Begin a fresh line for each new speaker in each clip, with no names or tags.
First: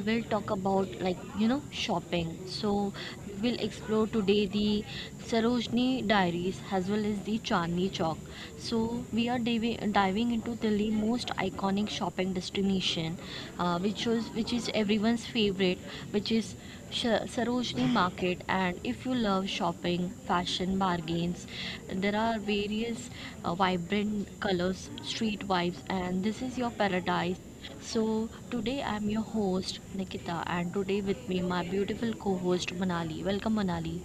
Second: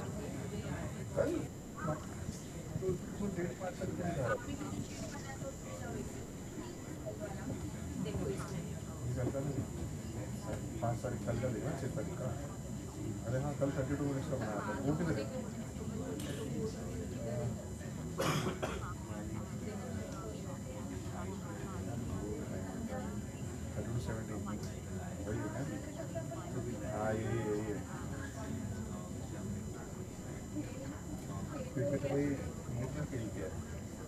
will talk about shopping. So we will explore today the Sarojini Diaries as well as the Chandni Chowk. So we are diving into the most iconic shopping destination, which is everyone's favorite, which is Sarojini Market. And if you love shopping, fashion, bargains, there are various vibrant colors, street vibes, and this is your paradise. So today I'm your host Nikita, and today with me my beautiful co-host Manali. Welcome, Manali.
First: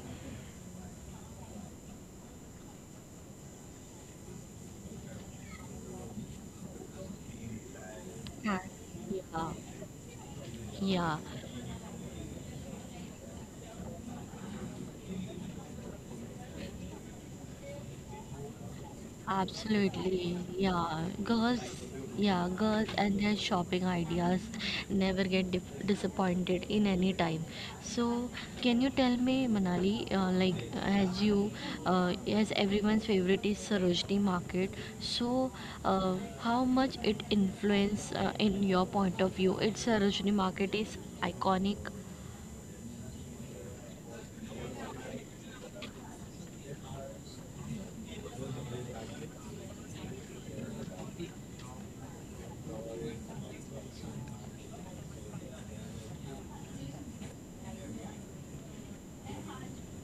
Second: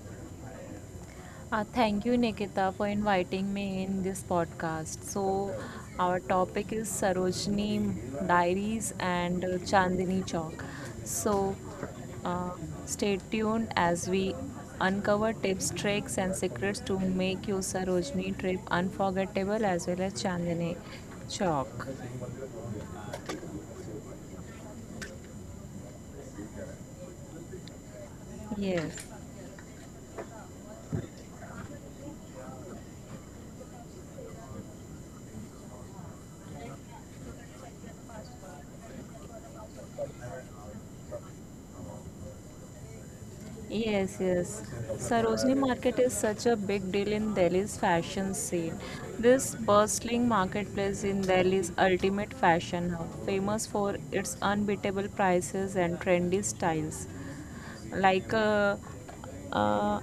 Thank you, Nikita, for inviting me in this podcast. So, our topic is Sarojini
Hi.
Diaries and
Yeah,
Chandni Chowk.
yeah.
So, uh, stay tuned as we uncover tips, tricks, and secrets to make your Sarojini trip unforgettable as well as
Absolutely,
Chandni
yeah. Girls,
Chowk.
yeah, girls and their shopping ideas never get disappointed in any time. So,
Yes.
can you tell me, Manali, like as you, as everyone's favorite is Sarojini Market, so how much it influence in your point of view? It's Sarojini Market is iconic.
Yes, yes. Sarojini Market is such a big deal in Delhi's fashion scene. This bustling marketplace in Delhi is ultimate fashion hub, famous for its unbeatable prices and trendy styles like uh,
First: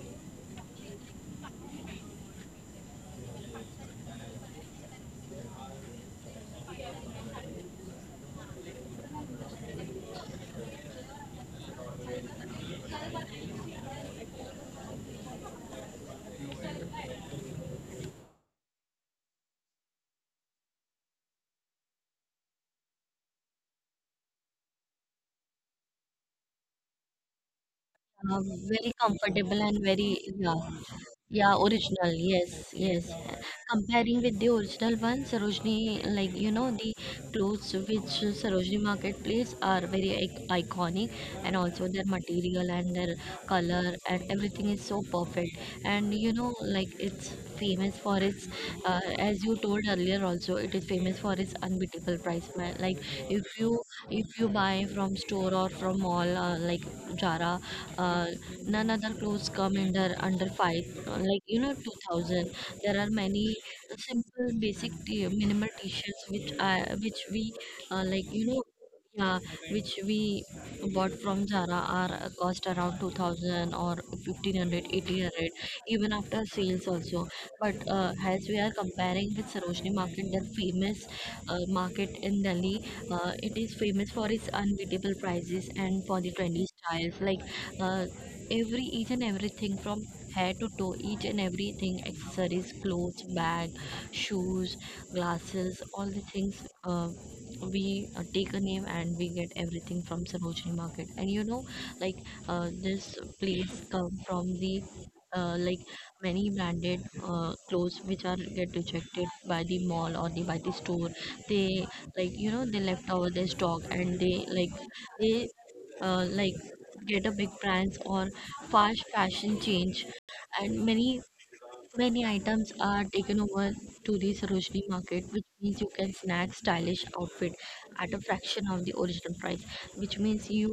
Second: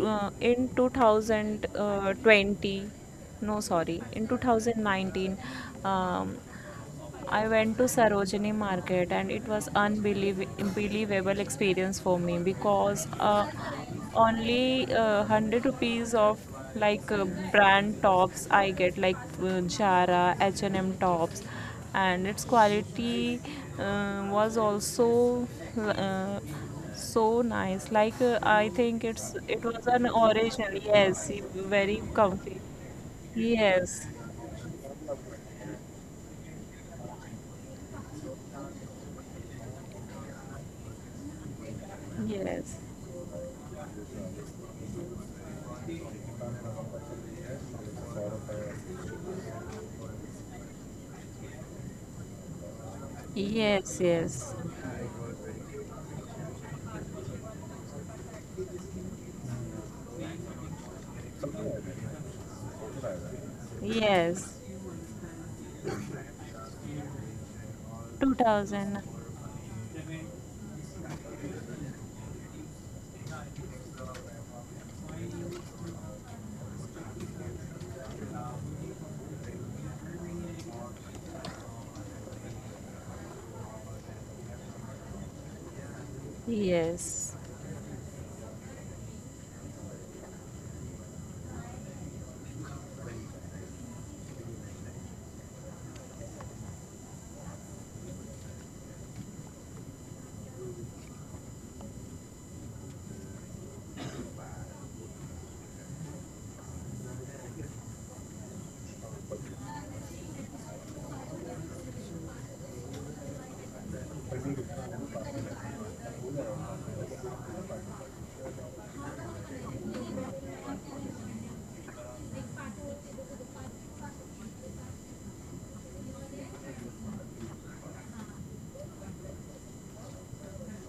in 2020, no sorry, in 2019, um, I went to Sarojini market and it was unbelievable experience for me because only 100 rupees of like brand tops I get like Zara, H&M tops, and its quality was also uh, so nice. Like
Uh,
I think
very
it was
comfortable
an
and very,
original.
yeah,
Yes,
yeah,
very
original,
comfy.
yes, yes,
Yes,
comparing with the original one. Sarojini, the clothes which Sarojini marketplace are very iconic, and also their
yes,
material and their color and everything is so perfect. And it's famous for its, uh, as you told earlier also, it is famous for its unbeatable price like, if you,
yes,
if
yes,
you buy from store or from mall, like Zara, uh, none other clothes come under, under five, 2000. There are many
yes.
simple basic minimal t-shirts which we, uh, like you know
2000.
yeah, which we bought from Zara are cost around 2000 or 1500, even after sales also. But as we are comparing with Sarojini market, their famous market in Delhi, it is famous for its unbeatable prices and for the trendy styles,
Yes,
like, uh, every each and everything from head to toe, each and everything, accessories, clothes, bag, shoes, glasses, all the things, we, take a name and we get everything from Sarojini market. And like this place come from the, uh, like many branded clothes which are get rejected by the mall or the by the store. They, they left out their stock, and they like, they, uh, like get a big brands or fast fashion change, and many many items are taken over to the Sarojini market, which means you can snag stylish outfit at a fraction of the original price. Which means you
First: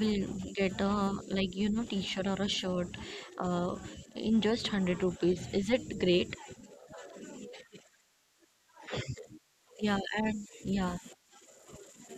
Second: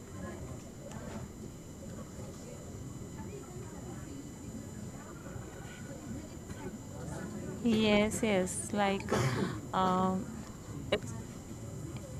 will get a, t-shirt or a shirt, uh, in just 100 rupees. Is it great?
yes, yes, like,
Yeah,
um
and yeah,
it's—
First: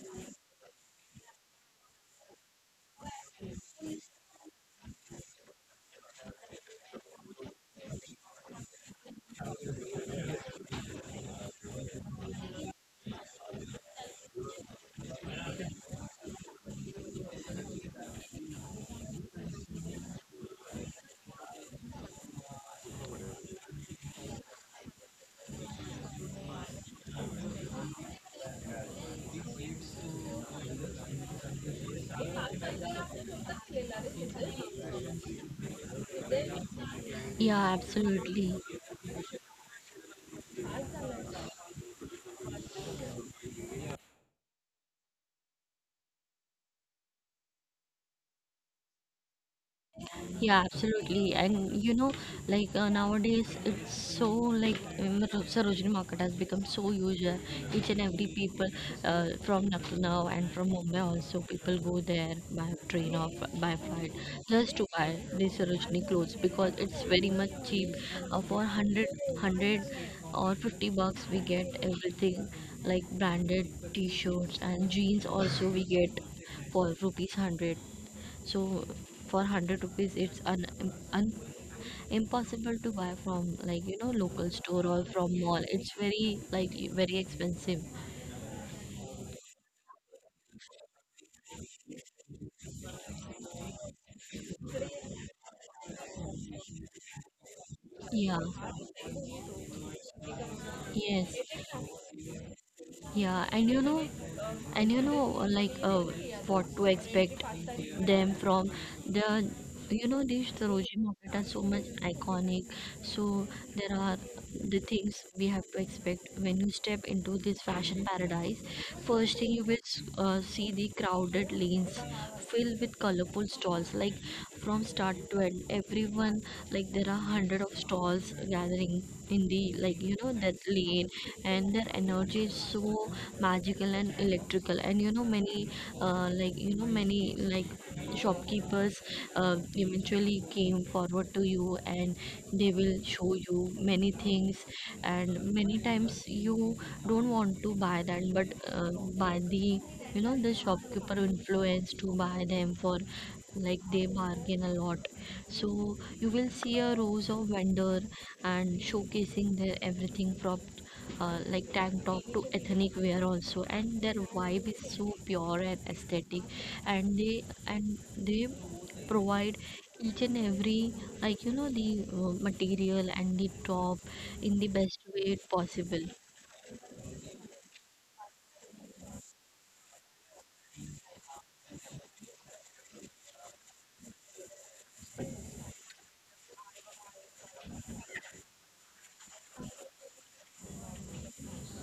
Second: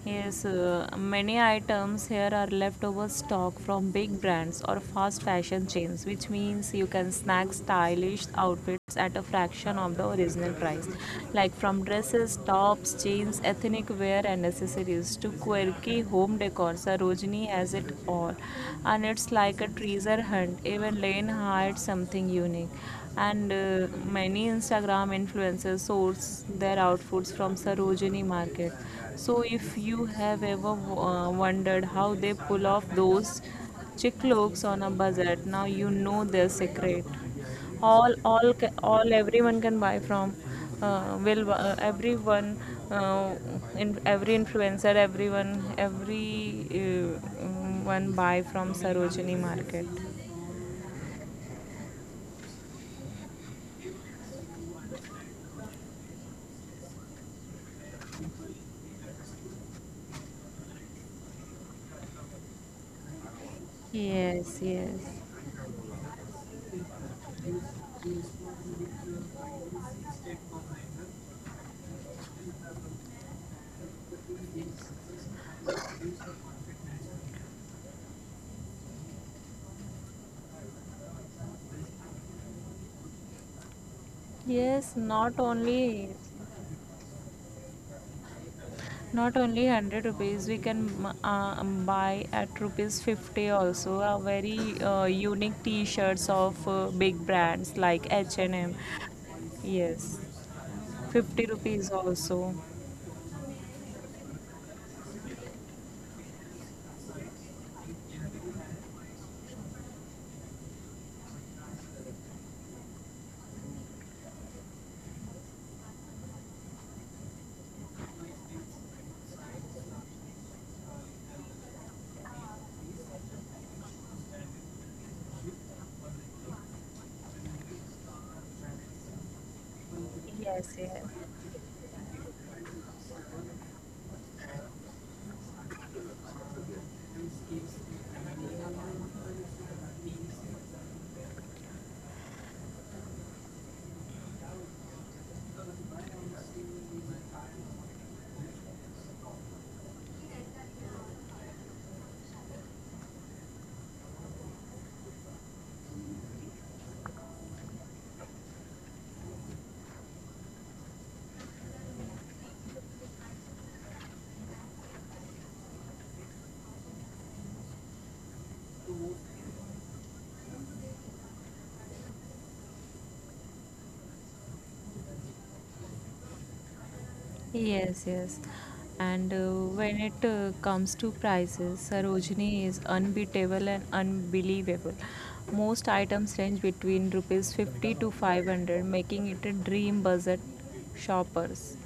Yes, many items here are leftover stock from big brands or fast fashion chains, which means you can snag stylish outfits at a fraction of the original price. Like from dresses, tops, jeans, ethnic wear, and accessories to quirky home decor, Sarojini has it all. And it's like a treasure hunt, even Lane hides something unique. And many Instagram influencers source their outfits from Sarojini market. So if you have ever wondered how they pull off those chic looks on a budget, now you know their secret.
yeah,
all
absolutely.
all ca- all everyone can buy from, will, everyone, uh, in every influencer, everyone, every one buy from Sarojini market.
Yeah, absolutely. And you know, like, nowadays, it's so like, Sarojini Market has become so usual. Each and every people, from Lucknow and from Mumbai also, people go there by train or by flight,
Yes,
just to
yes.
buy these Sarojini clothes because it's very much cheap. For 100, or 50 bucks, we get everything like branded t-shirts and jeans also we get for rupees 100. So for 100 rupees, it's un, un impossible to buy from local store
Yes,
or
not
from mall. It's
only
very, like very expensive.
not only 100 rupees we can buy at rupees 50 also a very unique t-shirts of big brands like
Yeah.
H&M. Yes. 50
Yes.
rupees also.
Yeah. And you know, and you know like, what to expect them from the, you know, this Sarojini market are so much iconic. So there are the things we have to expect when you step into this fashion paradise. First thing you will see the crowded lanes filled with colorful stalls, like from start to end everyone, like there are hundred of stalls gathering in the, that
Yes, yes.
lane, and their energy is so magical and electrical. And you know, many, uh, like you know many like shopkeepers eventually came forward to you, and they will show you many things. And many times you don't want to buy that, but by the, you know, the shopkeeper influence to buy them for, like they bargain a lot. So you will see a rows of vendor and showcasing their everything from, like tank top to ethnic wear also, and their vibe is so pure and aesthetic. And they, and they provide each and every, the material and the top in the best way possible.
Yes, yes. And when it comes to prices, Sarojini is unbeatable and unbelievable. Most items range between rupees 50 to 500, making it a dream budget shoppers.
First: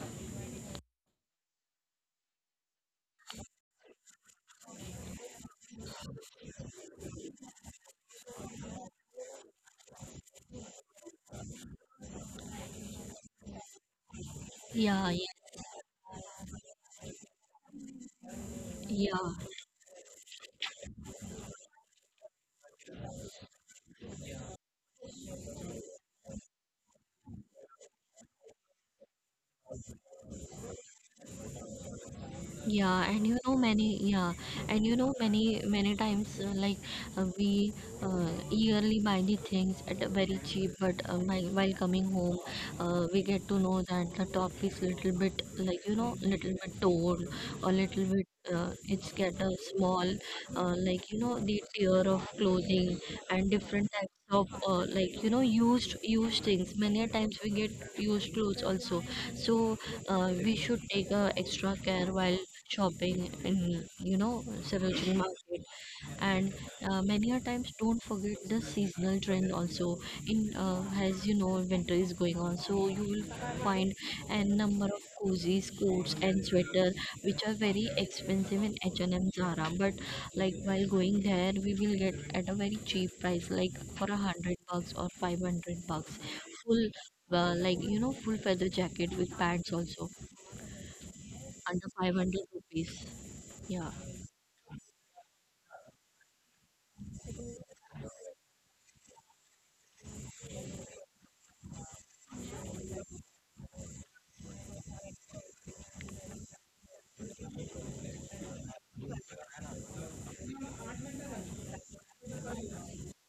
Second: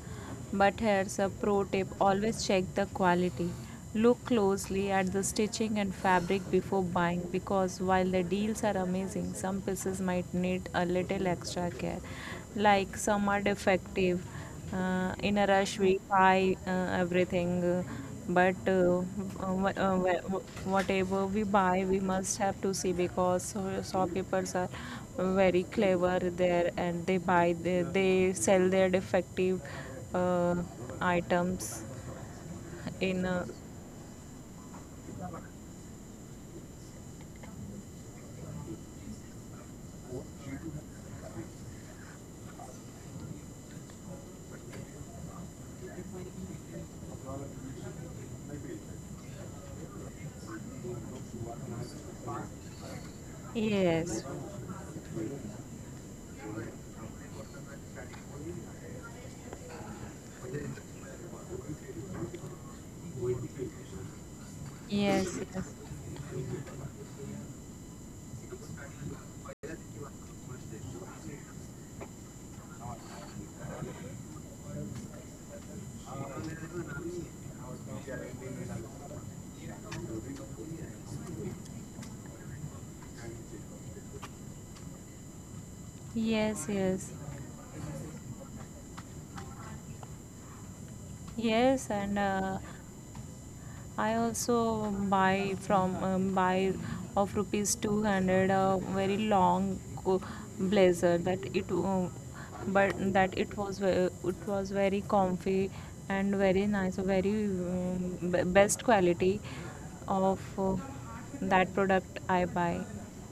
But here's a pro tip, always check the quality. Look closely at the stitching and fabric before buying because while the deals are amazing, some pieces might need a little extra care. Like some are defective.
Yeah,
In a
yeah,
rush we buy everything, but
yeah.
uh, whatever we buy we must have to see because shopkeepers are very clever there, and they sell their defective uh, items
Yeah, and you
in
know,
a—
many, yeah, and you know many many times, we, yearly buy the things at a very cheap, but while coming home, we get to know that the top is little bit, little bit torn, or little bit, it's get a small, the tier of clothing, and different types
Yes,
of, used, used things. Many a times we get used clothes also. So we should take extra care while shopping in, you know, Sarojini
yes,
market.
yes,
And many a times, don't forget the seasonal trend also. In, as you know, winter is going on, so you will find a number of cozies coats and sweater which are very expensive in H&M, Zara, but like while going there, we will get at a very cheap price, like for 100 bucks or 500 bucks.
yes,
Full,
yes.
full feather jacket with pads also under
Yes,
five
and
hundred rupees. Yeah.
I also buy from buy of rupees 200 a very long blazer that it but that it was it was very comfy and very nice, very best quality of that product I buy.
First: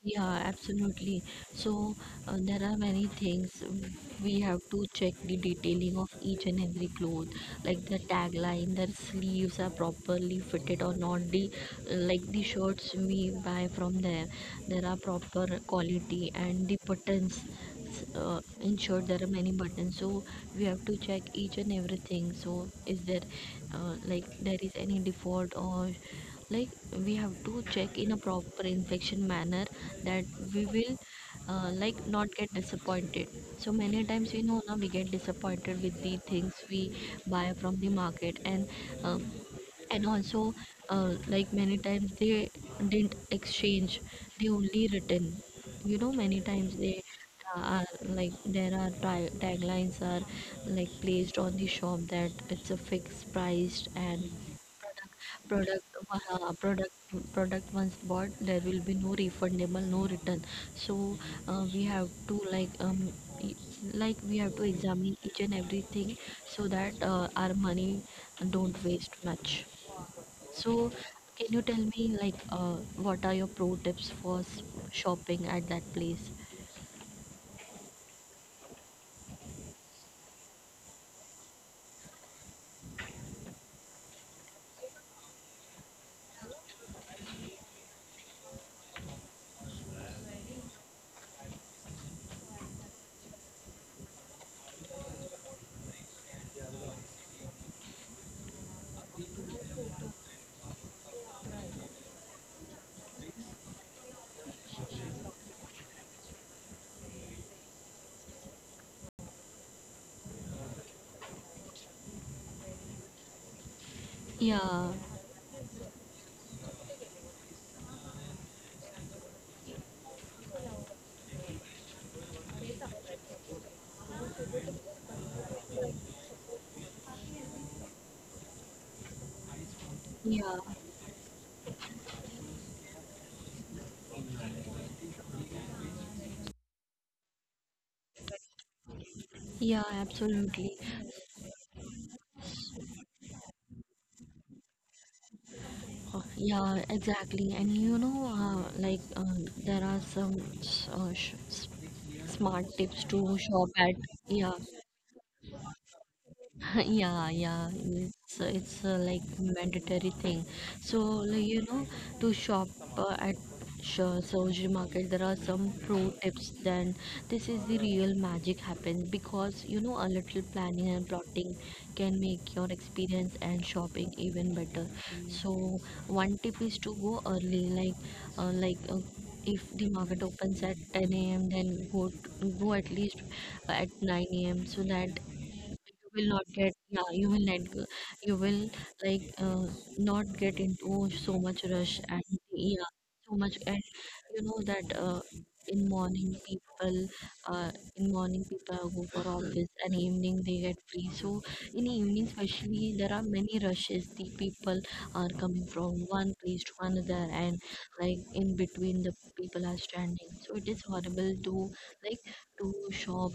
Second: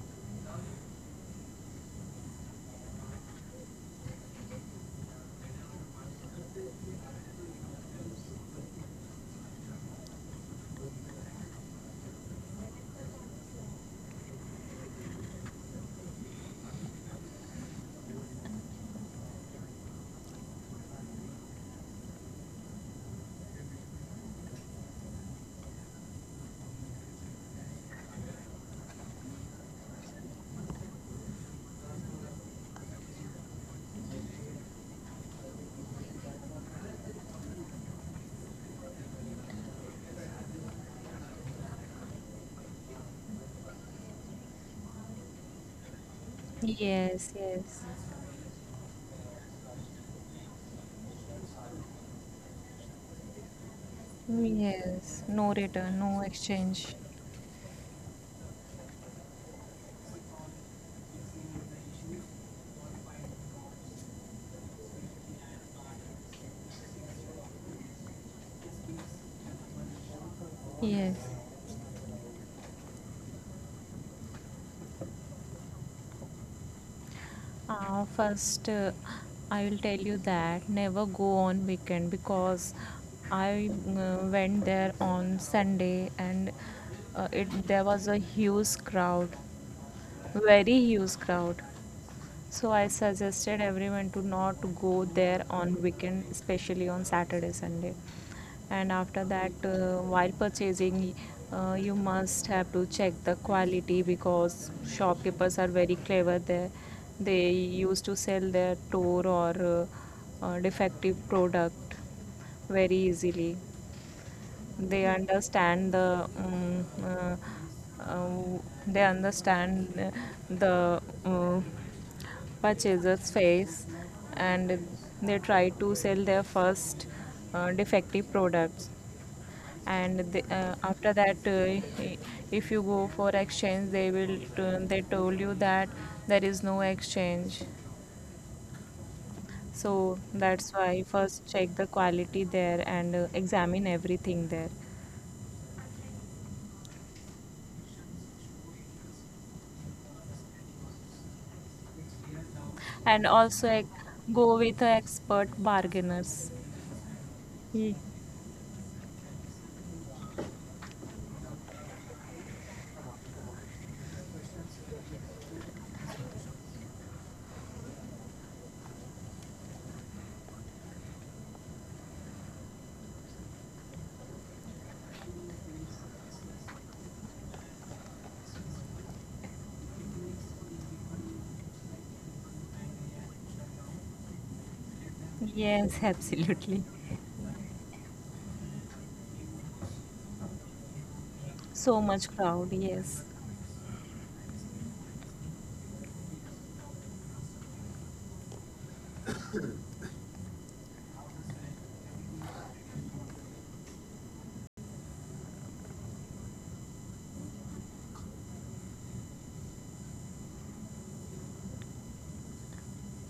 Yeah, absolutely. So there are many things we have to check, the detailing of each and every cloth, like the tagline, the sleeves are properly fitted or not. The, like the shirts we buy from there, there are proper quality and the buttons. In short, there are many buttons, so we have to check each and everything. So is there like, there is any default or like, we have to check in a proper infection manner that we will like not get disappointed. So many times we know, now we get disappointed with the things we buy from the market. And uh, and also like many times they didn't exchange, they only written, you know many times they
Yes,
are
yes.
like, there are tag, taglines are like placed on the shop that it's a fixed price, and
Yes, no
product
return, no
product uh,
exchange.
product product once bought, there will be no refundable, no return. So we have to like, e- we have to examine each and everything so that our money don't waste much. So,
Yes.
can you tell me, like, what are your pro tips for shopping at that place?
First, I will tell you that never go on weekend because I went there on Sunday, and it there was a huge crowd, very huge crowd. So I suggested everyone to not go there on weekend, especially on Saturday, Sunday. And after that, while purchasing, you must have to check the quality because shopkeepers are very clever there. They used to sell their torn or defective product very easily.
Yeah,
They understand the uh, they understand the purchaser's face, and they try to sell their first defective products. And they,
yeah,
after that if you go for exchange they will, they told you that there is no exchange.
yeah,
So
absolutely.
that's why first check the quality there and examine everything there.
Yeah, exactly. And you know, there are some s- uh, sh s- smart tips
And
to shop
also,
at.
like,
Yeah,
go with a expert bargainers.
yeah, yeah,
Ye-
it's, like mandatory thing. So, to shop at sure surgery market, there are some pro tips. Then this is the real magic happens, because you know a little planning and plotting can make your experience and shopping even better. So one tip is to go early, uh, like uh, if the market opens at 10 a.m., then go at least at 9 a.m., so that you
Yes,
will not get,
absolutely.
yeah, you will not go- you will, like uh, not get into so much rush.
So
And
much crowd.
yeah,
Yes.
so much. And you know that, in morning people uh, in morning people go for office, and evening they get free. So in evening especially, there are many rushes, the people are coming from one place to another, and like in between the people are standing, so it is horrible to like to shop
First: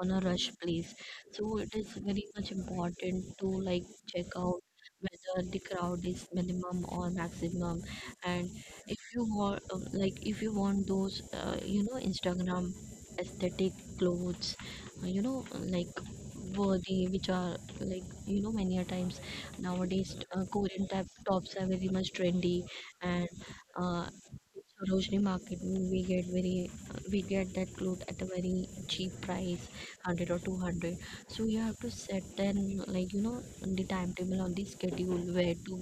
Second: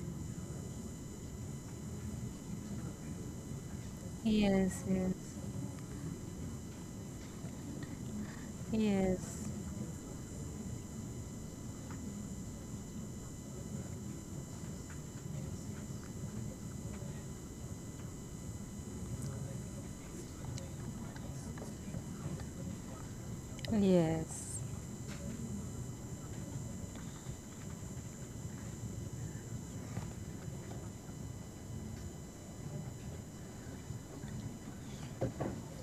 on a rush place. So it is very much important to like check out
Yes.
whether the crowd is minimum or maximum. And
Yes.
if you
Yes.
want, if you want those, Instagram aesthetic clothes, uh, you know, like worthy, which are like, you know, many a times nowadays, Korean type tops are very much trendy, and. Uh,
Yes.
Sarojini market, we get that cloth at a very cheap price, 100 or 200. So you have to set then, the timetable on the schedule,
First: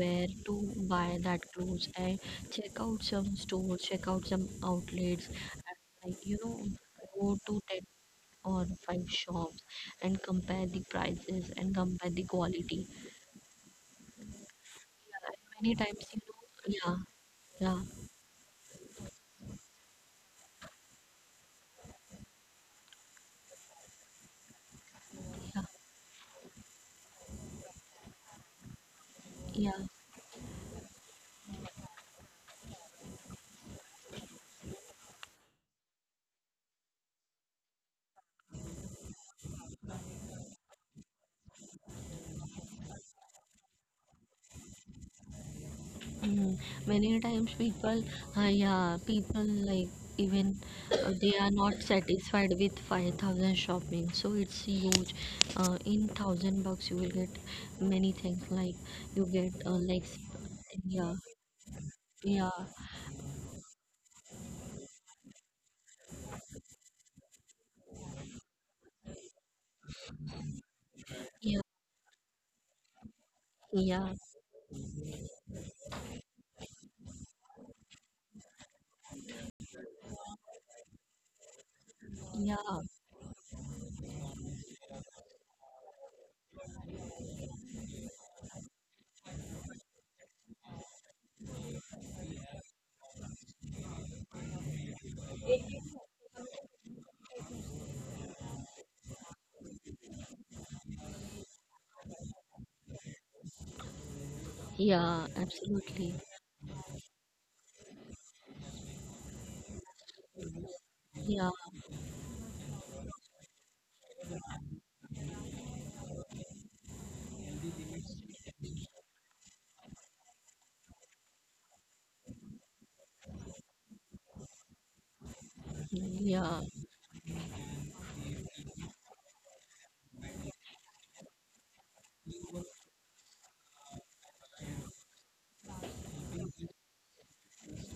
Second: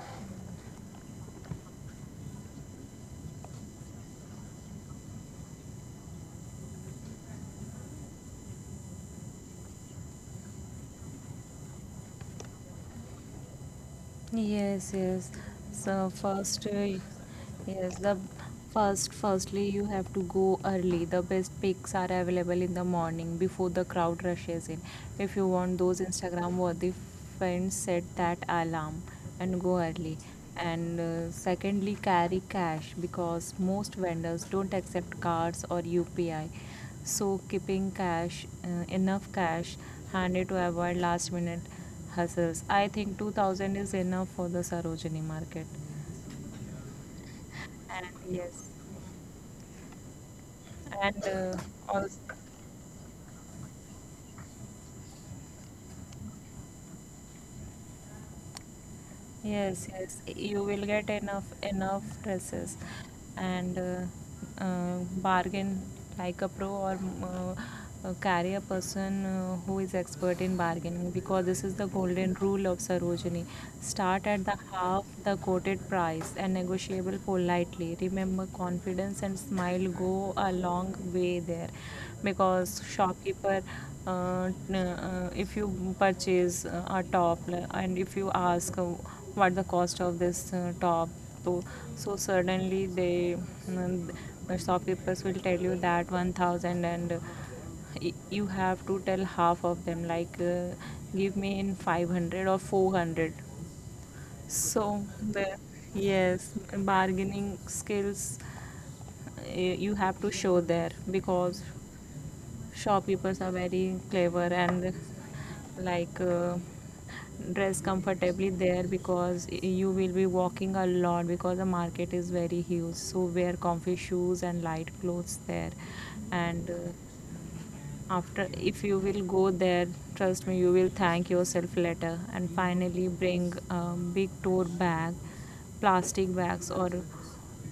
where to buy that clothes. And check out some stores, check out some outlets, and like you know go to 10 or 5 shops and compare the prices and compare the quality.
Yes,
Yeah, and
yes.
many times
So first,
you know, yeah,
yes,
yeah,
firstly, you have to go early. The best pics are available in the morning before the crowd rushes in. If you
yeah,
want those Instagram worthy friends, set that alarm and
yeah.
go early. And secondly, carry cash because most vendors don't accept cards or UPI. So keeping cash, enough cash handy to avoid last minute hustles. I think 2000 is enough for the Sarojini market.
Mm. Many times
And
people,
yes,
yeah, people like, even
and
they are not
also.
satisfied with 5,000 shopping, so it's huge. In 1000 bucks, you will get many things like, you get
Yes, yes, you will get
yeah,
enough
yeah,
dresses. And bargain like a pro, or carry a person who is expert in bargaining because this
yeah,
is the golden rule of Sarojini.
yeah,
Start at the half the quoted price and negotiable politely. Remember, confidence and smile go a long way there
yeah,
because shopkeeper— if you purchase a and if you ask what the cost of this top, so, so suddenly they, mm, the shopkeepers will tell you that 1000, and you have to tell half of them, like, give me in 500 or 400. So
yeah,
the—
absolutely.
yes, bargaining skills you have to show there
Yeah,
because shopkeepers are very clever. And, like, dress comfortably there because you will be walking a lot because the market is very huge, so wear comfy shoes and light clothes there.
yeah.
And after, if you will go there, trust me, you will thank yourself later. And finally, bring a big tote bag. Plastic bags or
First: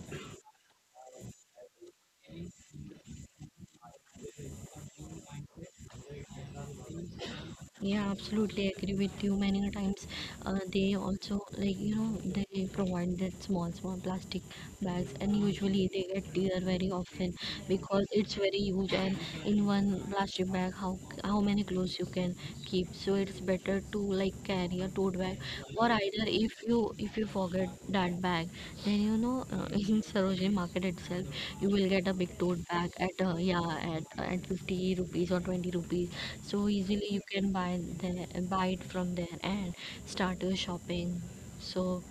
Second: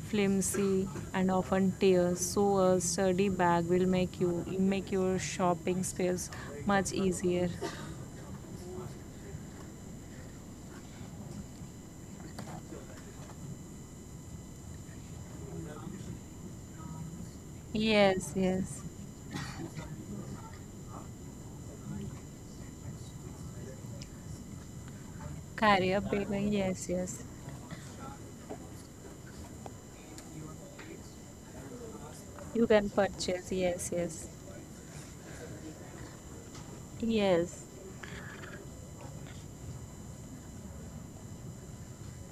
flimsy and often tears, so a sturdy bag will make your shopping space much easier.
Yeah, absolutely agree with you. Many a times, they also, they provide that small small plastic bags, and usually they get tear very often because
Yes,
it's very
yes,
huge. And in one plastic bag, how many clothes you can keep? So it's better to like carry a tote bag
carry a
or
big
either
one.
if
Yes,
you
yes,
if you forget that bag then in Sarojini market itself you will get a big
you
tote
can
bag at
purchase.
uh,
Yes,
yeah at,
yes.
uh, at 50 rupees or 20 rupees so easily you
Yes,
can buy there, buy it from there and start your shopping. So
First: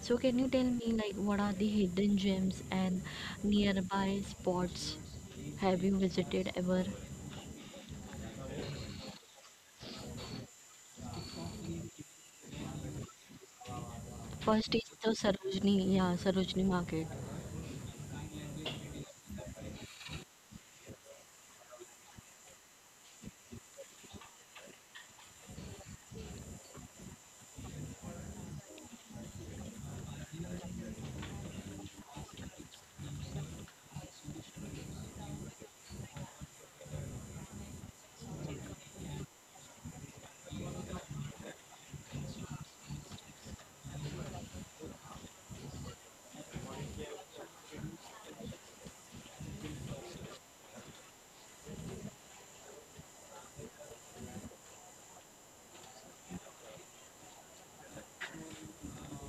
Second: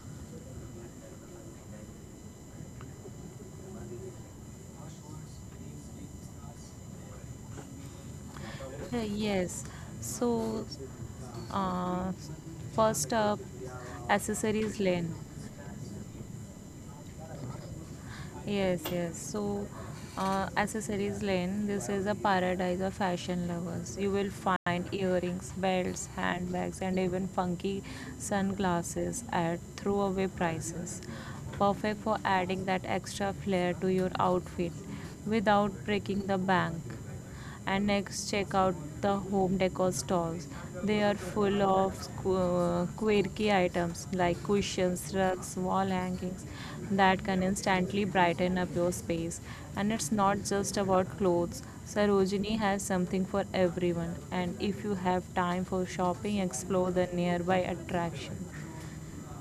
can you tell me like what are the hidden gems and nearby spots have you visited ever?
yes. So— Uh, first up,
First
accessories
is
lane.
the Sarojini, yeah, Sarojini market.
Yes, yes. So, accessories lane. This is a paradise of fashion lovers. You will find earrings, belts, handbags, and even funky sunglasses at throwaway prices. Perfect for adding that extra flair to your outfit without breaking the bank. And next, check out the home decor stalls. They are full of quirky items like cushions, rugs, wall hangings that can instantly brighten up your space. And it's not just about clothes, Sarojini has something for everyone. And if you have time for shopping, explore the nearby attraction.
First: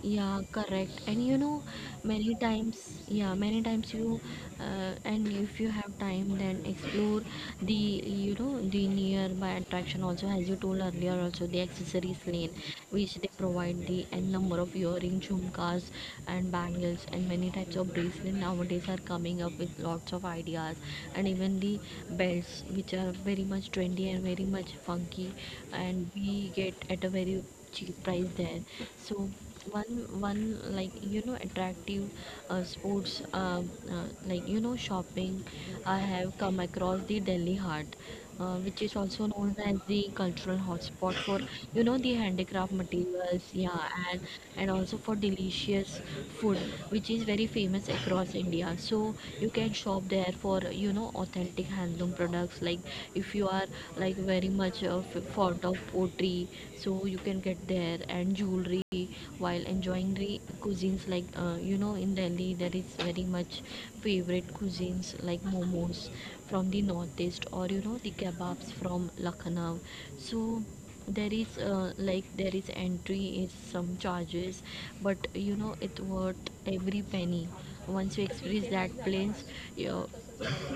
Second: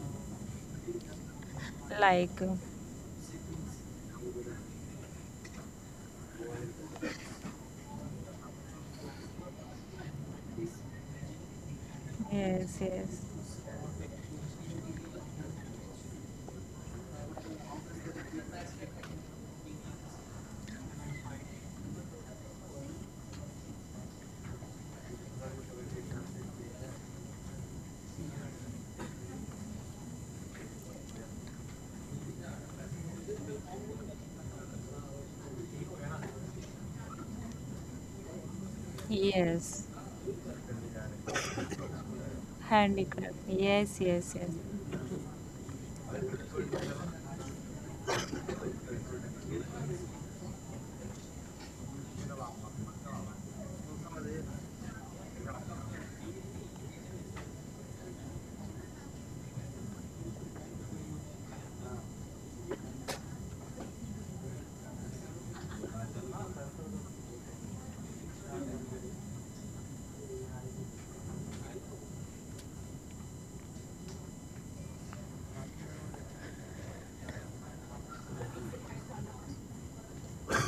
Yeah, correct. And you know, many
Like,
times, yeah, many times, and if you have time, then explore the, you know, the nearby attraction also, as you told earlier, also the accessories lane,
yes,
which
yes,
they provide the n number of earring, jhumkas, and bangles, and many types of bracelet nowadays are coming up with lots of ideas, and even the belts, which are very much trendy and very much funky, and we get at a very cheap price there. So one one like you know attractive sports like you know shopping I have come across the Delhi Heart, which is also known as
yes.
the cultural hotspot for you know the handicraft
Handicraft.
materials, yeah,
Yes,
and
yes, yes,
also for delicious food which is very famous across India. So you can shop there for you know authentic handloom products like if you are like very much of fond of pottery, so you can get there, and jewelry, while enjoying the cuisines like you know in Delhi there is very much favorite cuisines like momos from the northeast or you know the kebabs from Lucknow. So there is entry is some charges, but you know it worth every penny. Once you experience that place, you,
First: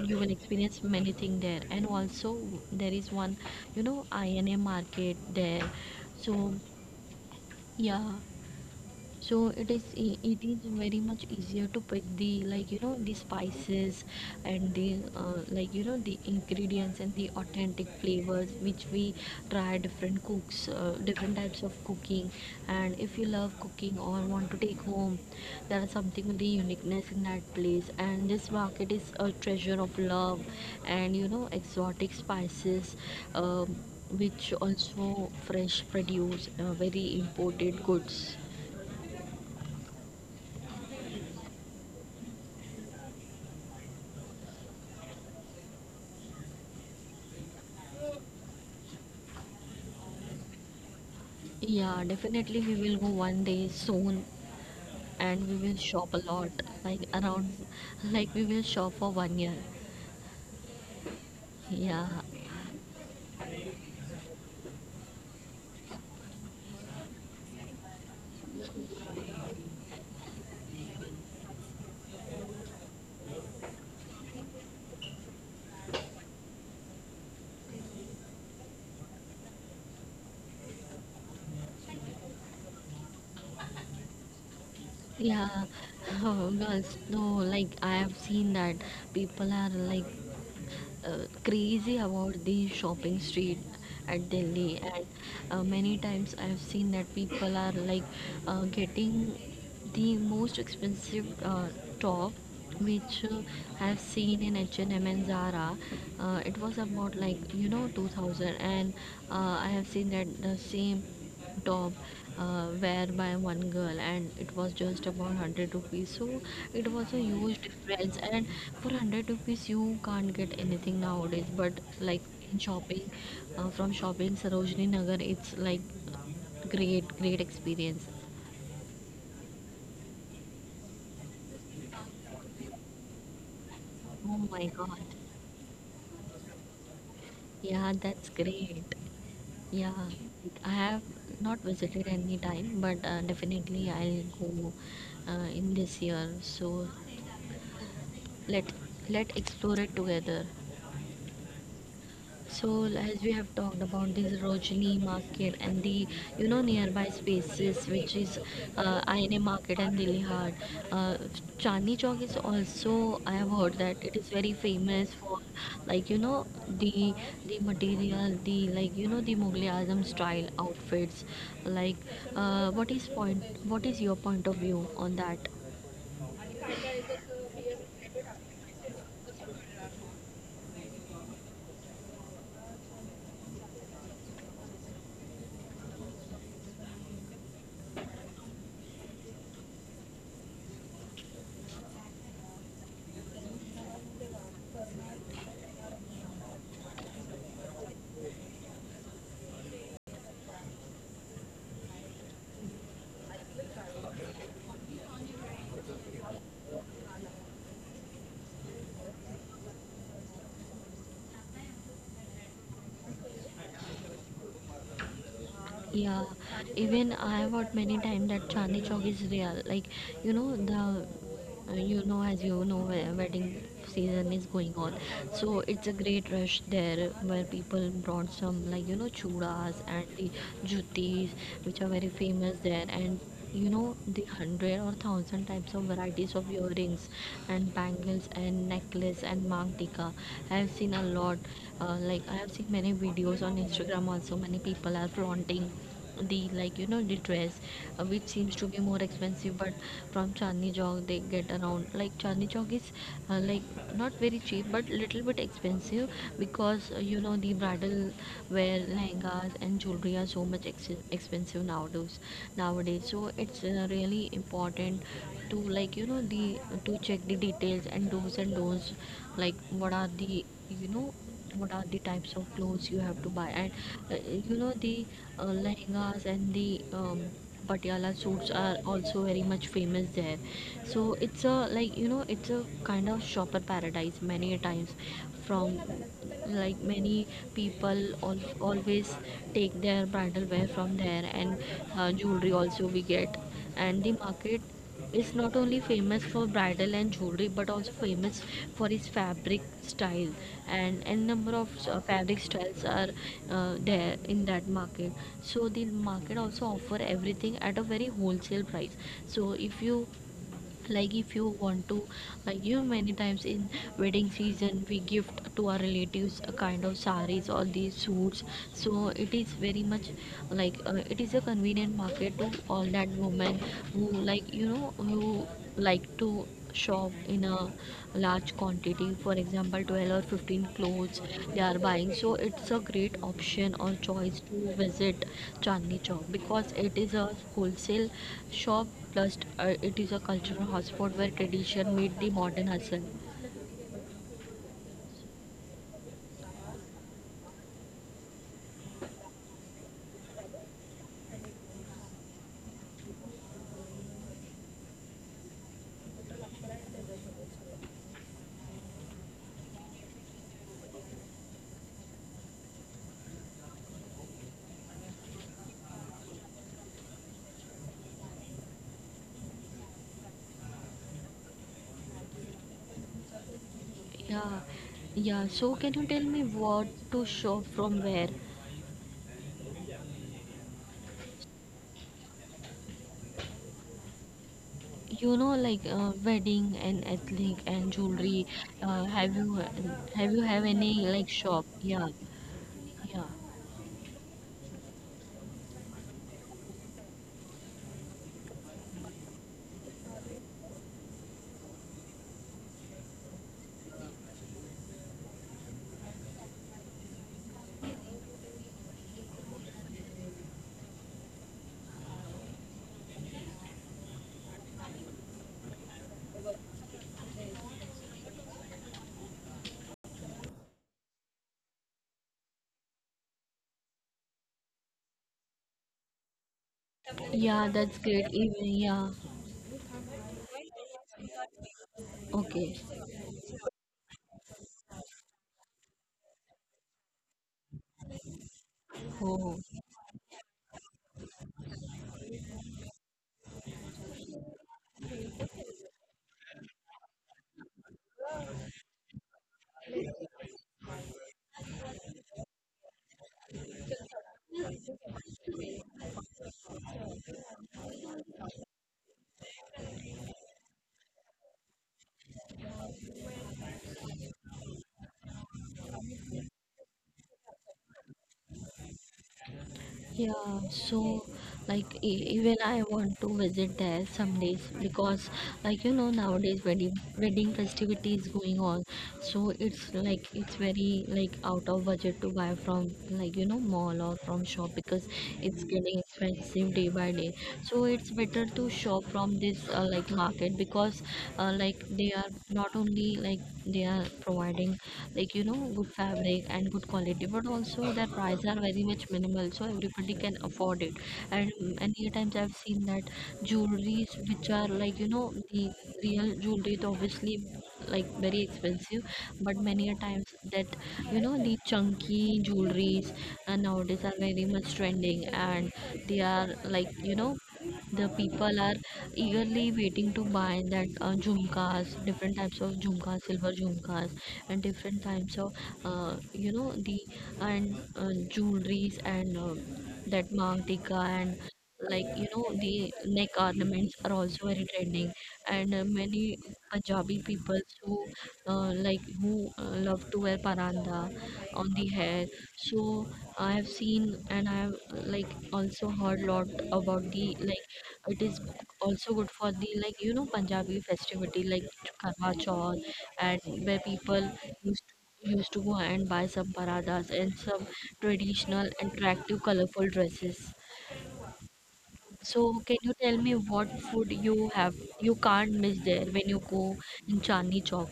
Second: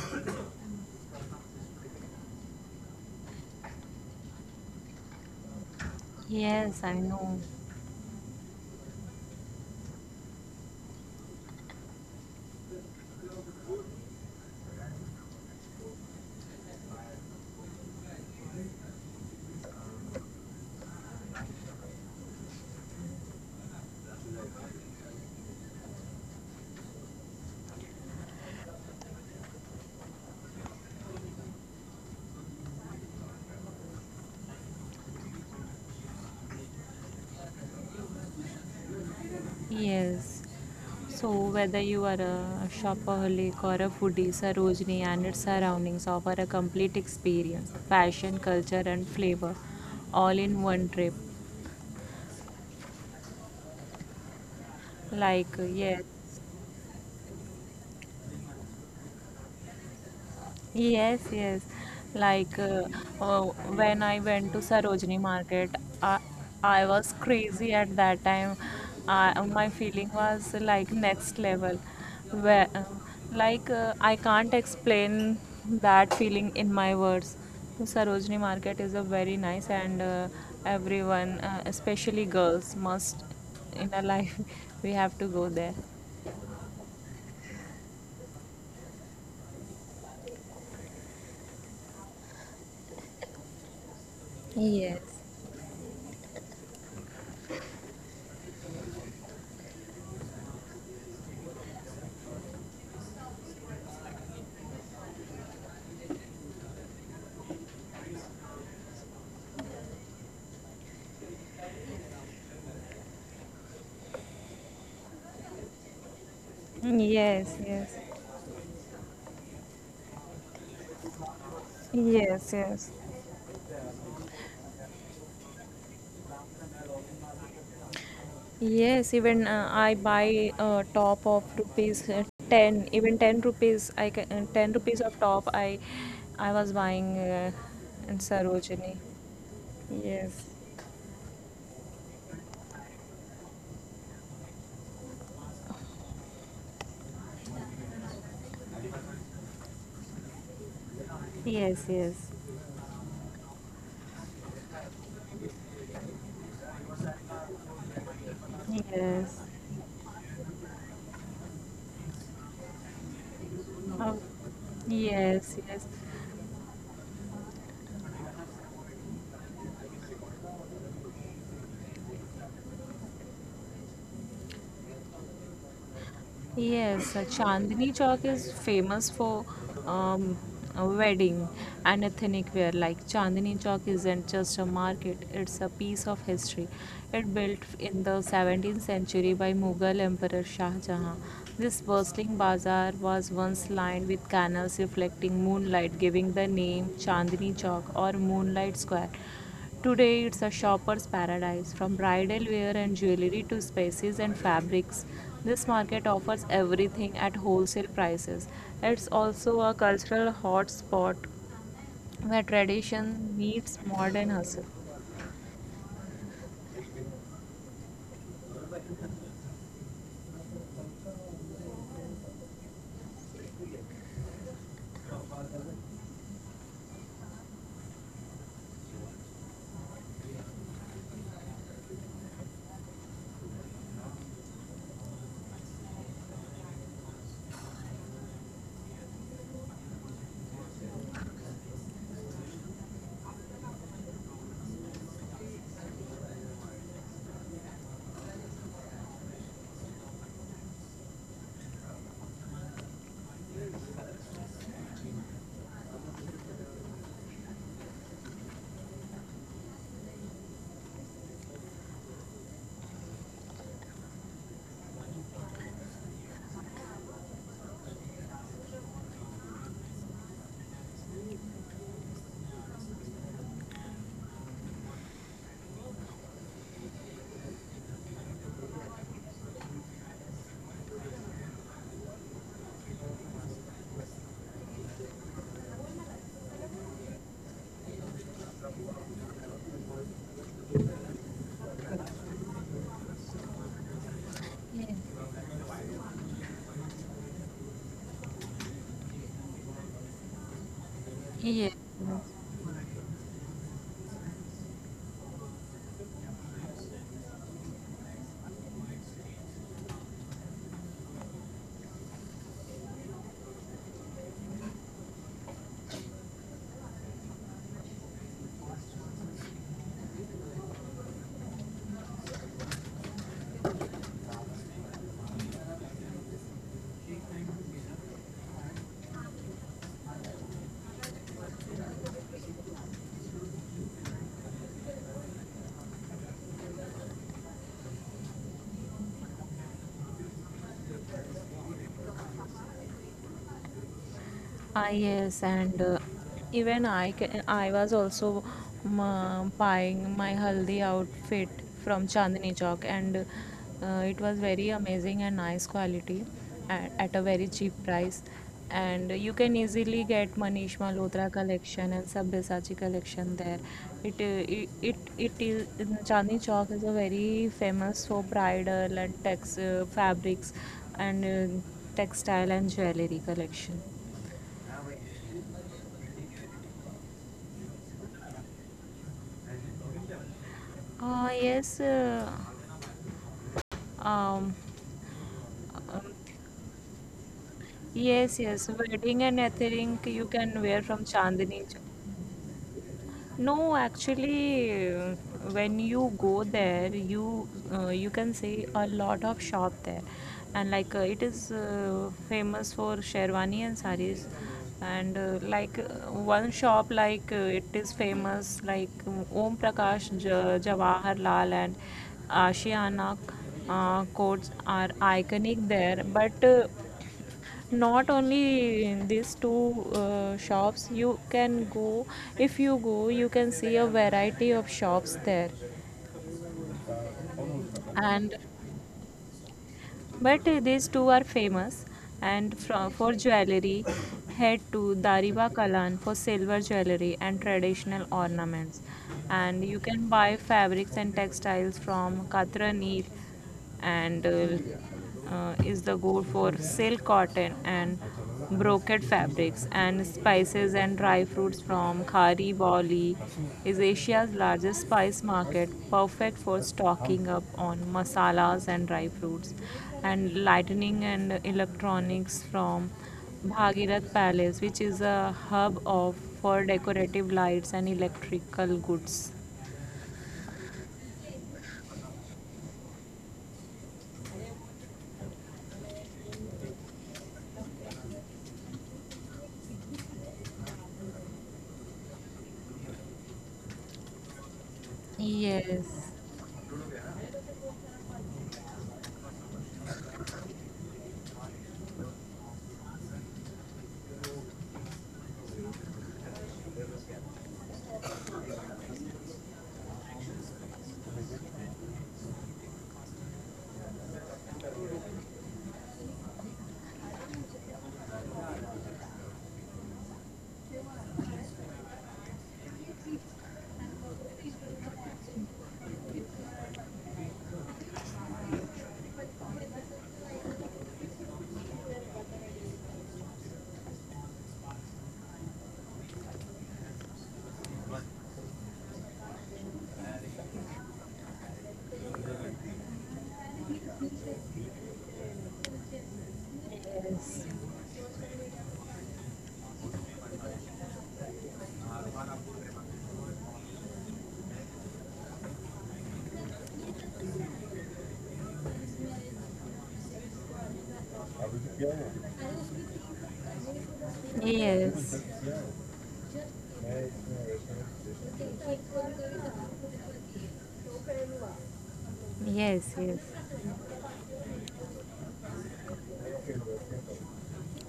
you will experience many things there, and also there is one you know INA market there. So
yes. I know.
yeah, so it is very much easier to pick the like you know the spices and the like you know the ingredients and the authentic flavors which we try different cooks, different types of cooking. And if you love cooking or want to take home, there is something with the uniqueness in that place, and this market is a treasure of love and you know exotic spices, um, which also fresh produce, very imported goods.
Yes. So whether you are a shopaholic or a foodie, Sarojini and its surroundings offer a complete experience, fashion, culture, and flavor all in one trip.
Yeah, definitely we will go one day soon and we
Like—
will shop
yes.
a lot, like around, like we will shop for one year.
Yes, yes.
Yeah,
Like, uh, when I went to Sarojini market, I, I was crazy at that time. I, my feeling was like next level. Where, like, I can't explain that feeling in my words. Sarojini market is a very nice, and everyone, especially girls, must— in our life, we have to go
yeah.
there.
Oh, girls, no, like I have seen that people are like crazy about the shopping street at Delhi, and
Yes.
many times I have seen that people are like getting the most expensive top which I've seen in H&M and M and Zara. It was about like you know 2000, and I have seen that the same top wear by one girl and it was just about 100 rupees. So it was a huge
Yes, yes.
difference, and for 100 rupees you can't get anything nowadays, but like
Yes,
in
yes.
shopping, from shopping Sarojini Nagar, it's like great great experience.
Yes, even I buy a top of rupees 10, even 10 rupees, I can,
Oh my
10 rupees
god.
of top I was buying
Yeah,
in
that's great.
Sarojini.
Yeah,
Yes.
I have not visited any time, but definitely I'll go in this year. So let let explore it together.
Yes, yes,
So as we have talked about this Rojini market and the you know nearby spaces which is
yes.
Aine market and Dilli Hard, uh, Chandni Chowk is also I have heard that
Oh,
it is very famous for
yes, yes.
like you know the material, the like you know the Mughal Azam style outfits. Like what is point, what is your point of view on that?
Yes, Chandni Chowk is famous for um, a wedding and ethnic wear. Like Chandni Chowk isn't just a market, it's a piece of history. It built in the 17th century by Mughal Emperor Shah Jahan. This bustling bazaar was once lined with canals reflecting moonlight, giving the name Chandni Chowk or Moonlight Square. Today it's a shopper's paradise, from bridal wear and jewelry to spices and fabrics. This market offers everything at wholesale prices. It's also a cultural hotspot where tradition meets modern hustle.
Yeah, even I have heard many times that Chandni Chowk is real. Like, you know, the you know, as you know, wedding season is going on, so it's a great rush there where people brought some like you know chudas and the jutis, which are very famous there, and you know the hundred or thousand types of varieties of earrings and bangles and necklace and mangtika. I have seen a lot. I have seen many videos on Instagram, also many people are flaunting the like you know the dress, which seems to be more expensive, but from Chandni Chowk they get around. Like Chandni Chowk is like not very cheap but little bit expensive, because you know the bridal wear lehengas and jewelry are so much expensive nowadays. Nowadays, so it's really important to like you know the to check the details and do's and don'ts, like what are the you know what are the types of clothes you have to buy, and uh, you know the lehengas and the Patiala suits are also very much famous there. So it's a like you know it's a kind of shopper paradise many a times from like many people always take their bridal wear from there, and jewelry also we get, and the market
Yes.
is not only famous for bridal and jewelry but also famous for his fabric style, and a number of
Yes.
fabric styles are there in that market. So the market also offer everything at a very wholesale price. So if you like if you want to give many times in wedding season we gift to our relatives a kind of saris or these suits. So it is very much like it is a convenient market to all that women who like you know who like to shop in a large quantity, for example 12 or 15 clothes they are buying. So it's a great option or choice to visit Chandni Chowk because it is a wholesale shop, plus it is a cultural hotspot where tradition meet the modern hustle.
Ah, yes, and even I was also buying my haldi outfit from Chandni Chowk, and it was very amazing and nice quality, at a very cheap price. And you can easily get Manish Malhotra collection and Sabyasachi collection there. It is Chandni Chowk is a very famous for bridal and tex fabrics and textile and jewelry collection.
Yeah, yeah. So can you tell me what to shop from where,
Yes, um,
you know like
um,
wedding and ethnic and
yes,
jewelry?
yes. Wedding, and
Have
I
you
think you can
have
wear
any
from
like
Chandni
shop?
Chowk.
Yeah, yeah.
No, actually, when you go there, you can see a lot of shop there, and like, it is famous for sherwani and saris, and like, one shop, like, it is famous, like, Om Prakash Jawaharlal and Ashiana, codes are iconic there, but— not only in these two shops you can go. If you go, you can see a variety of shops there.
Yeah, that's great.
And
Even yeah,
but these two are famous. And
okay.
for jewelry, head to Dariba Kalan for silver jewelry and traditional ornaments.
Oh,
And you can buy fabrics and textiles from Katrani, and is the goal for silk, cotton, and brocade fabrics. And spices and dry fruits from Khari Baoli is Asia's largest spice market, perfect for stocking up on masalas and dry fruits. And lighting and electronics from Bhagirath Palace, which is a hub of for decorative lights and electrical goods.
yeah. So, like even I want to visit there some days because, like you know, nowadays wedding festivities going on. So it's like it's very like out of budget to buy from like you know mall or from shop because it's getting
Yes,
expensive day by day. So it's better to shop from this like market, because like they are not only like they are providing like you know good fabric and good quality, but also their prices are very much minimal so everybody can afford it. And many times I've seen that jewelries which are like you know the real jewelries obviously like very expensive, but many a times that you know the chunky jewelries and nowadays are very much trending, and they are like you know the people are eagerly waiting to buy that jhumkas, different types of jhumkas, silver jhumkas, and different types of you know the and jewelries, and that mantika, and like you know the neck ornaments are also very trending. And many Punjabi
yes,
people who love to wear paranda on the hair. So I have seen and I have like also heard lot about the like it is also good for the like you know Punjabi festivity like Karwa Chauth and where people
yes.
used to go and buy some paradas and some traditional attractive colorful dresses. So, can you
Yes,
tell
yes.
me what food you have you can't miss there when you go in Chandni Chowk?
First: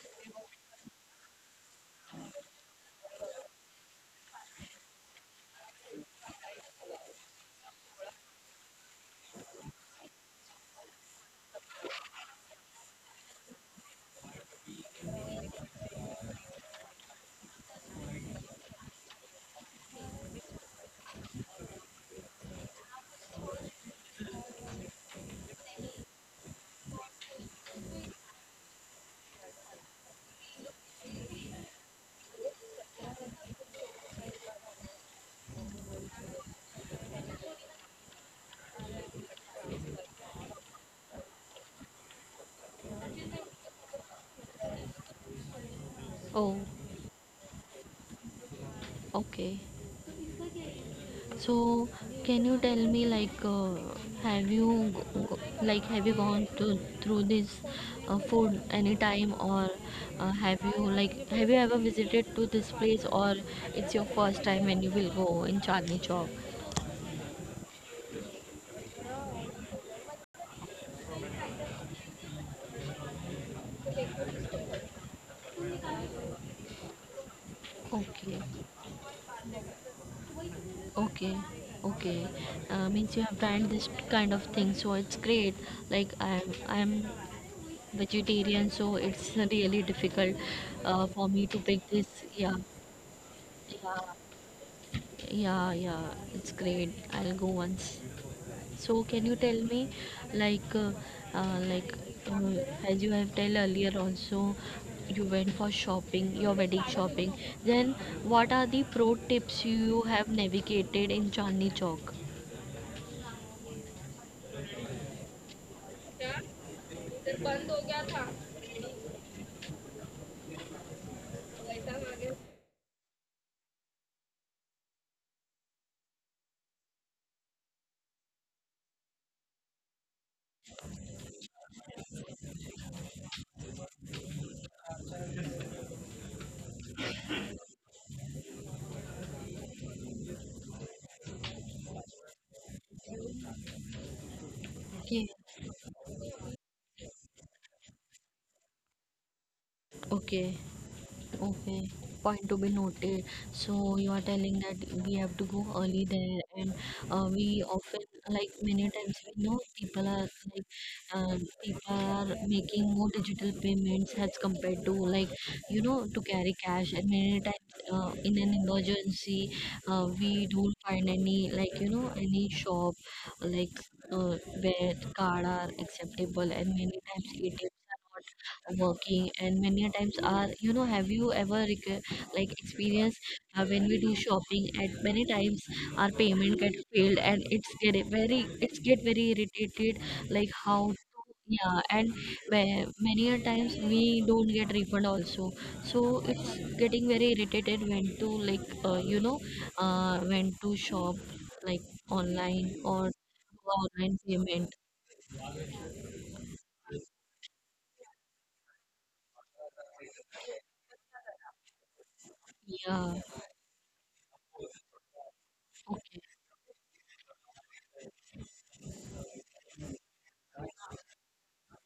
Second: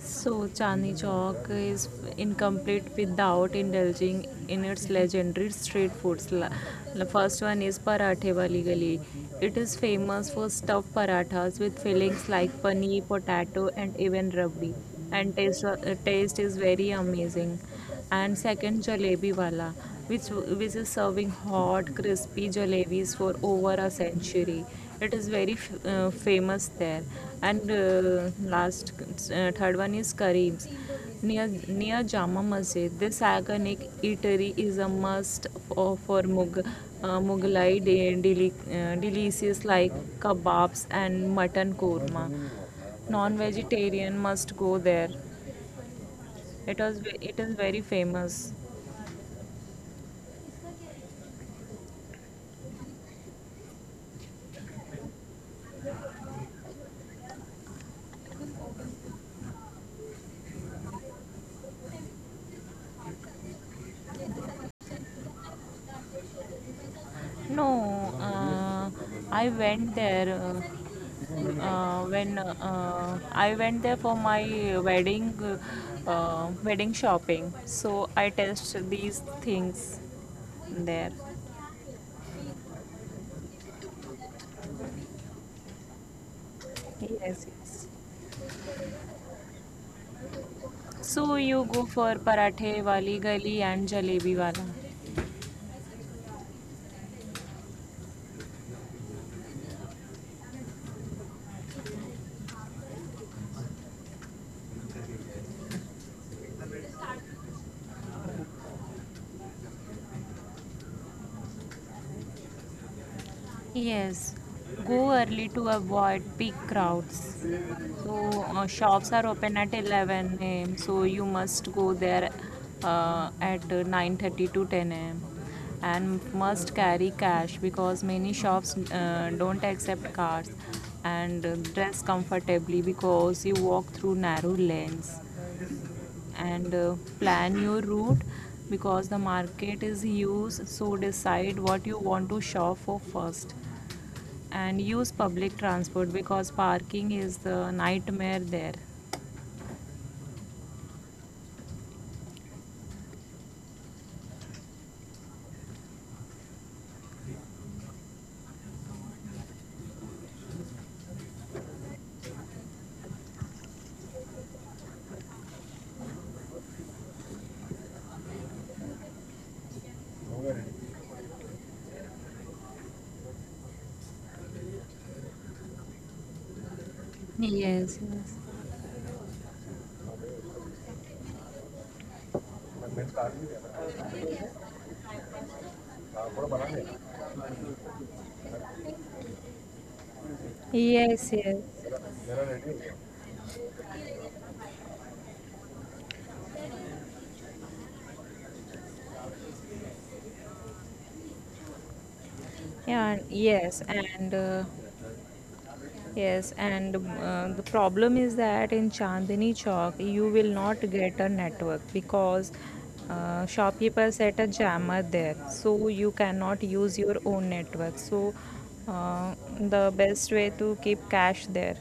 So Chandni Chowk is incomplete without indulging in its legendary street foods. The first one is Parathe Wali Gali. It is famous for stuffed parathas with fillings like paneer, potato, and even rabdi. And taste is very amazing. And second, jalebi wala, which which is serving hot crispy jalebis for over a century. It is very famous there. And last third one is Kareem's, near Jama Masjid. This iconic eatery is a must for mughlai delicious like kebabs and mutton korma. Non vegetarian must go there.
Oh,
it was it is very famous.
okay. So, can you tell me like have you go, go- like have you gone to through this food anytime, or have you ever visited to this place, or it's your first time when you will go in Chandni Chowk?
No, I went there uh, I went there for my wedding, wedding shopping. So I
Okay.
test these things there.
Okay, okay. Means you have tried this kind of thing, so it's great. Like I'm
Yes, yes.
vegetarian, so it's really difficult for me to
So
pick
you
this.
go for
Yeah,
Parathe Wali Gali
yeah,
and Jalebi Wala.
yeah, yeah. It's great. I'll go once. So can you tell me, like, uh, uh, like uh, as you have tell earlier also, you went for shopping, your wedding shopping. Then what are the pro tips you have navigated in Chandni Chowk?
Yes, go early to avoid big crowds.
फिर बंद हो गया था
So, shops are open at 11 a.m. So you
तो
must go
वैसा
there,
आगे
at 9:30 to 10 a.m. And must carry cash because many shops don't accept cards. And dress comfortably because you walk through narrow lanes. And plan your route because the market is huge, so decide what you want to shop for first. And use
okay
public transport because parking is the nightmare there.
Okay Okay, point to be noted. So you are telling that we have to go early there, and we often like many times we know people are like uh, people are making more digital payments as compared to like you know to carry cash, and many times in an emergency we don't find any like you know any shop like uh, where card are acceptable, and many times
Yes,
ATMs are
yes.
not working, and many a times are you know have you ever like experienced when we do shopping at many times our payment get failed and it's get very irritated like how to-
Yes, yes.
yeah, and many a times we don't get refund also. So it's getting very irritated when to like you know when to shop like online or
Yeah, yes,
online
and
payment.
the problem is that in Chandni Chowk you will not get a network because
Yeah,
shopkeepers set a jammer there, so you
okay,
cannot use your own network. So, the best way to keep cash there,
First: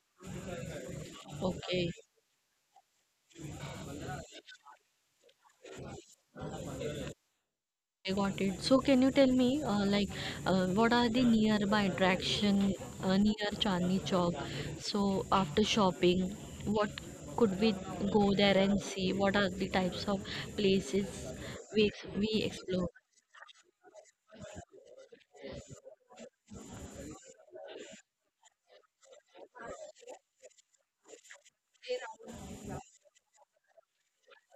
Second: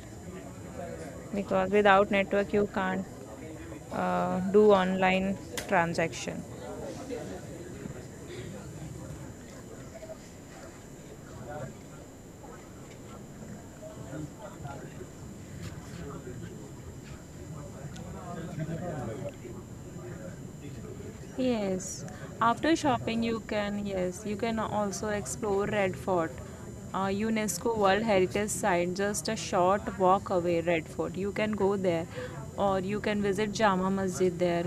because
okay.
without network you can't do online transaction.
I got it. So can you tell me, what are the nearby attraction near Chandni Chowk? So after shopping, what could we go there and see? What are the types of places
Yes,
we
after
explore?
shopping, you can, yes, you can also explore Red Fort, UNESCO World Heritage Site, just a short walk away, Red Fort. You can go there, or you can visit Jama Masjid there,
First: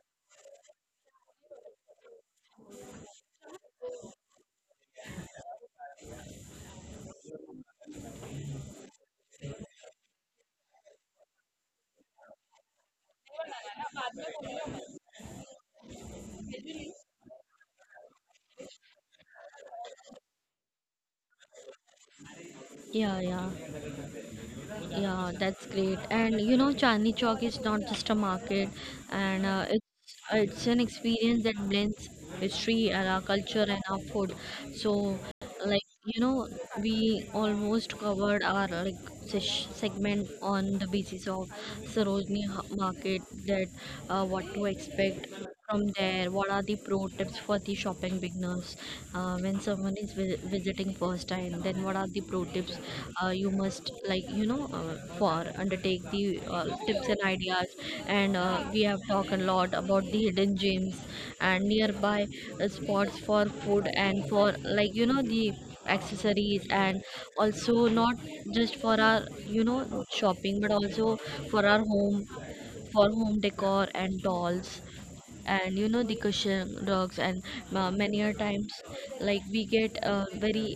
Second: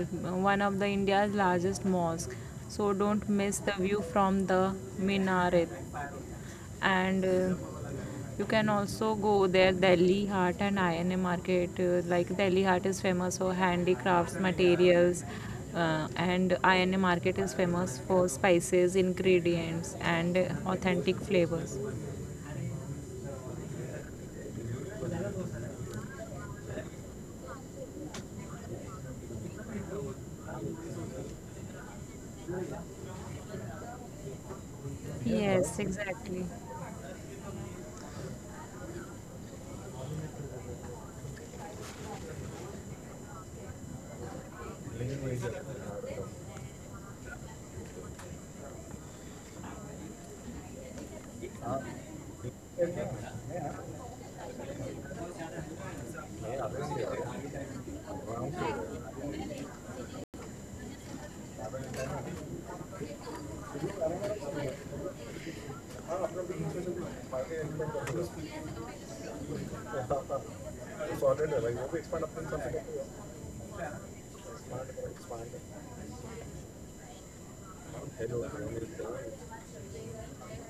one of the India's largest mosque. So don't miss the view from the minaret. And you can also go there Delhi Hart and INA market. Like, Delhi Hart is famous for handicrafts materials, and INA market is famous for spices, ingredients, and authentic flavors.
Yeah, yeah. Yeah, that's great. And you know, Chandni Chowk is not just a market, and it's an experience that blends history and our culture and our food. So, like
Yes,
you know,
exactly,
we almost covered our like segment on the basis of Sarojini Market. That what to expect from there. What are the pro tips for the shopping beginners when someone is visiting first time? Then what are the pro tips you must like you know for undertake the tips and ideas. And we have talked a lot about the hidden gems and nearby spots for food and for like you know the accessories, and also not just for our you know shopping but also for our home, for home decor and dolls and you know the cushion rugs. And many a times like we get uh, very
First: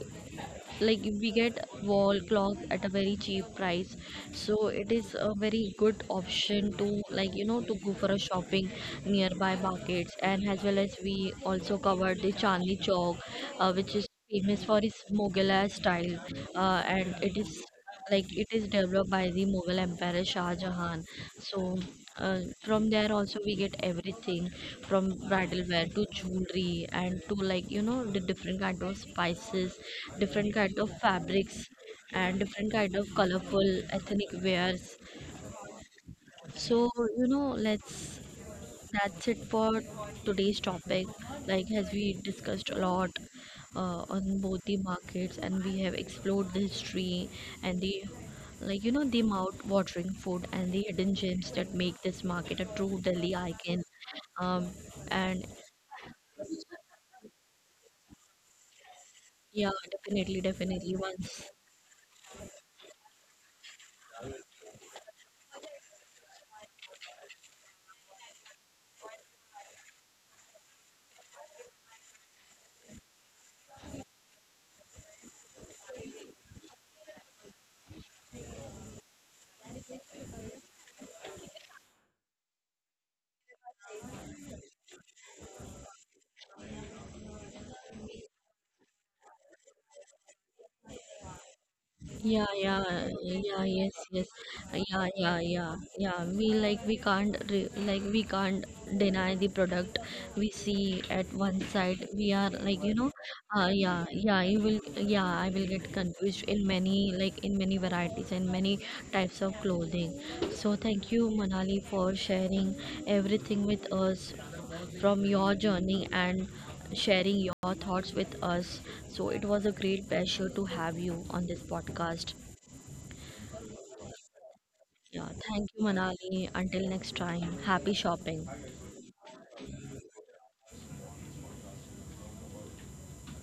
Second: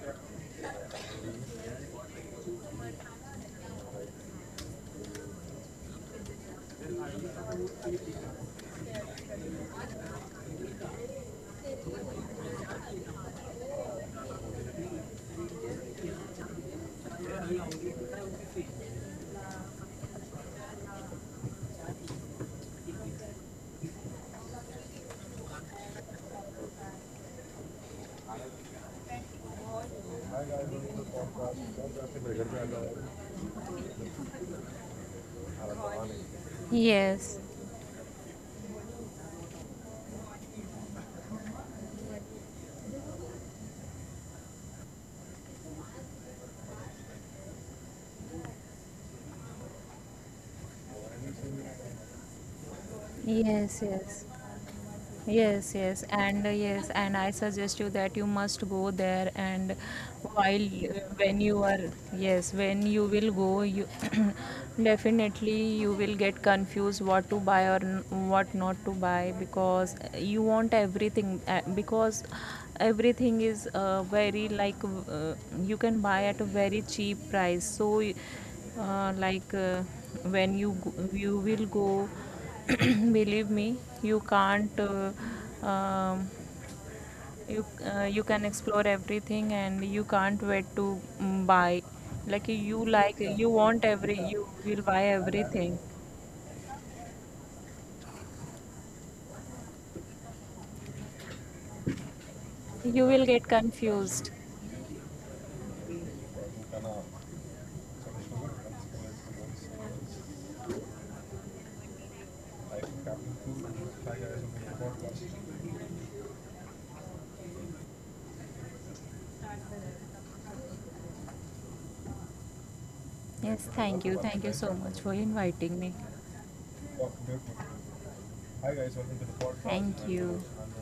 we get wall clock at a very cheap price. So it is a very good option to like you know to go for a shopping nearby markets, and as well as we also covered the Chandni Chowk which is famous for its Mughal style, and it is like it is developed by the Mughal Emperor Shah Jahan. So from there also we get everything from bridal wear to jewelry and to like you know the different kind of spices, different kind of fabrics, and different kind of colorful ethnic wears. So
yes.
let's that's it for today's topic. Like, as we discussed a lot on both the markets, and we have explored the history and the like you know the mouth-watering food and the hidden gems that make this market a true Delhi icon.
Yes, yes.
Um, and
Yes, yes, and yes, and I suggest you that you must go there.
yeah,
And
definitely,
while
definitely.
when
Once
you are, yes, when you will go, you definitely you will get confused what to buy or what not to buy because you want everything. Because everything is very, like, you can buy at a very cheap price. So, like, when you go, you will go. Believe me, you can't um, you you can explore everything, and you can't wait to buy, like,
yeah, yeah,
you
yeah,
want
yes,
every
yes,
you will buy
yeah, yeah,
everything.
yeah, yeah. We like we can't re like we can't deny the product we see at one side. We are like you
You
know,
will get
yeah,
confused.
yeah. You will, yeah, I will get confused in many varieties and many types of clothing. So thank you, Manali, for sharing everything with us from your journey and sharing your thoughts with us. So it was a great pleasure to have you on this podcast.
Yes. Thank you so much for
Yeah, thank
inviting
you,
me.
Manali. Until next time, happy shopping.
Thank you.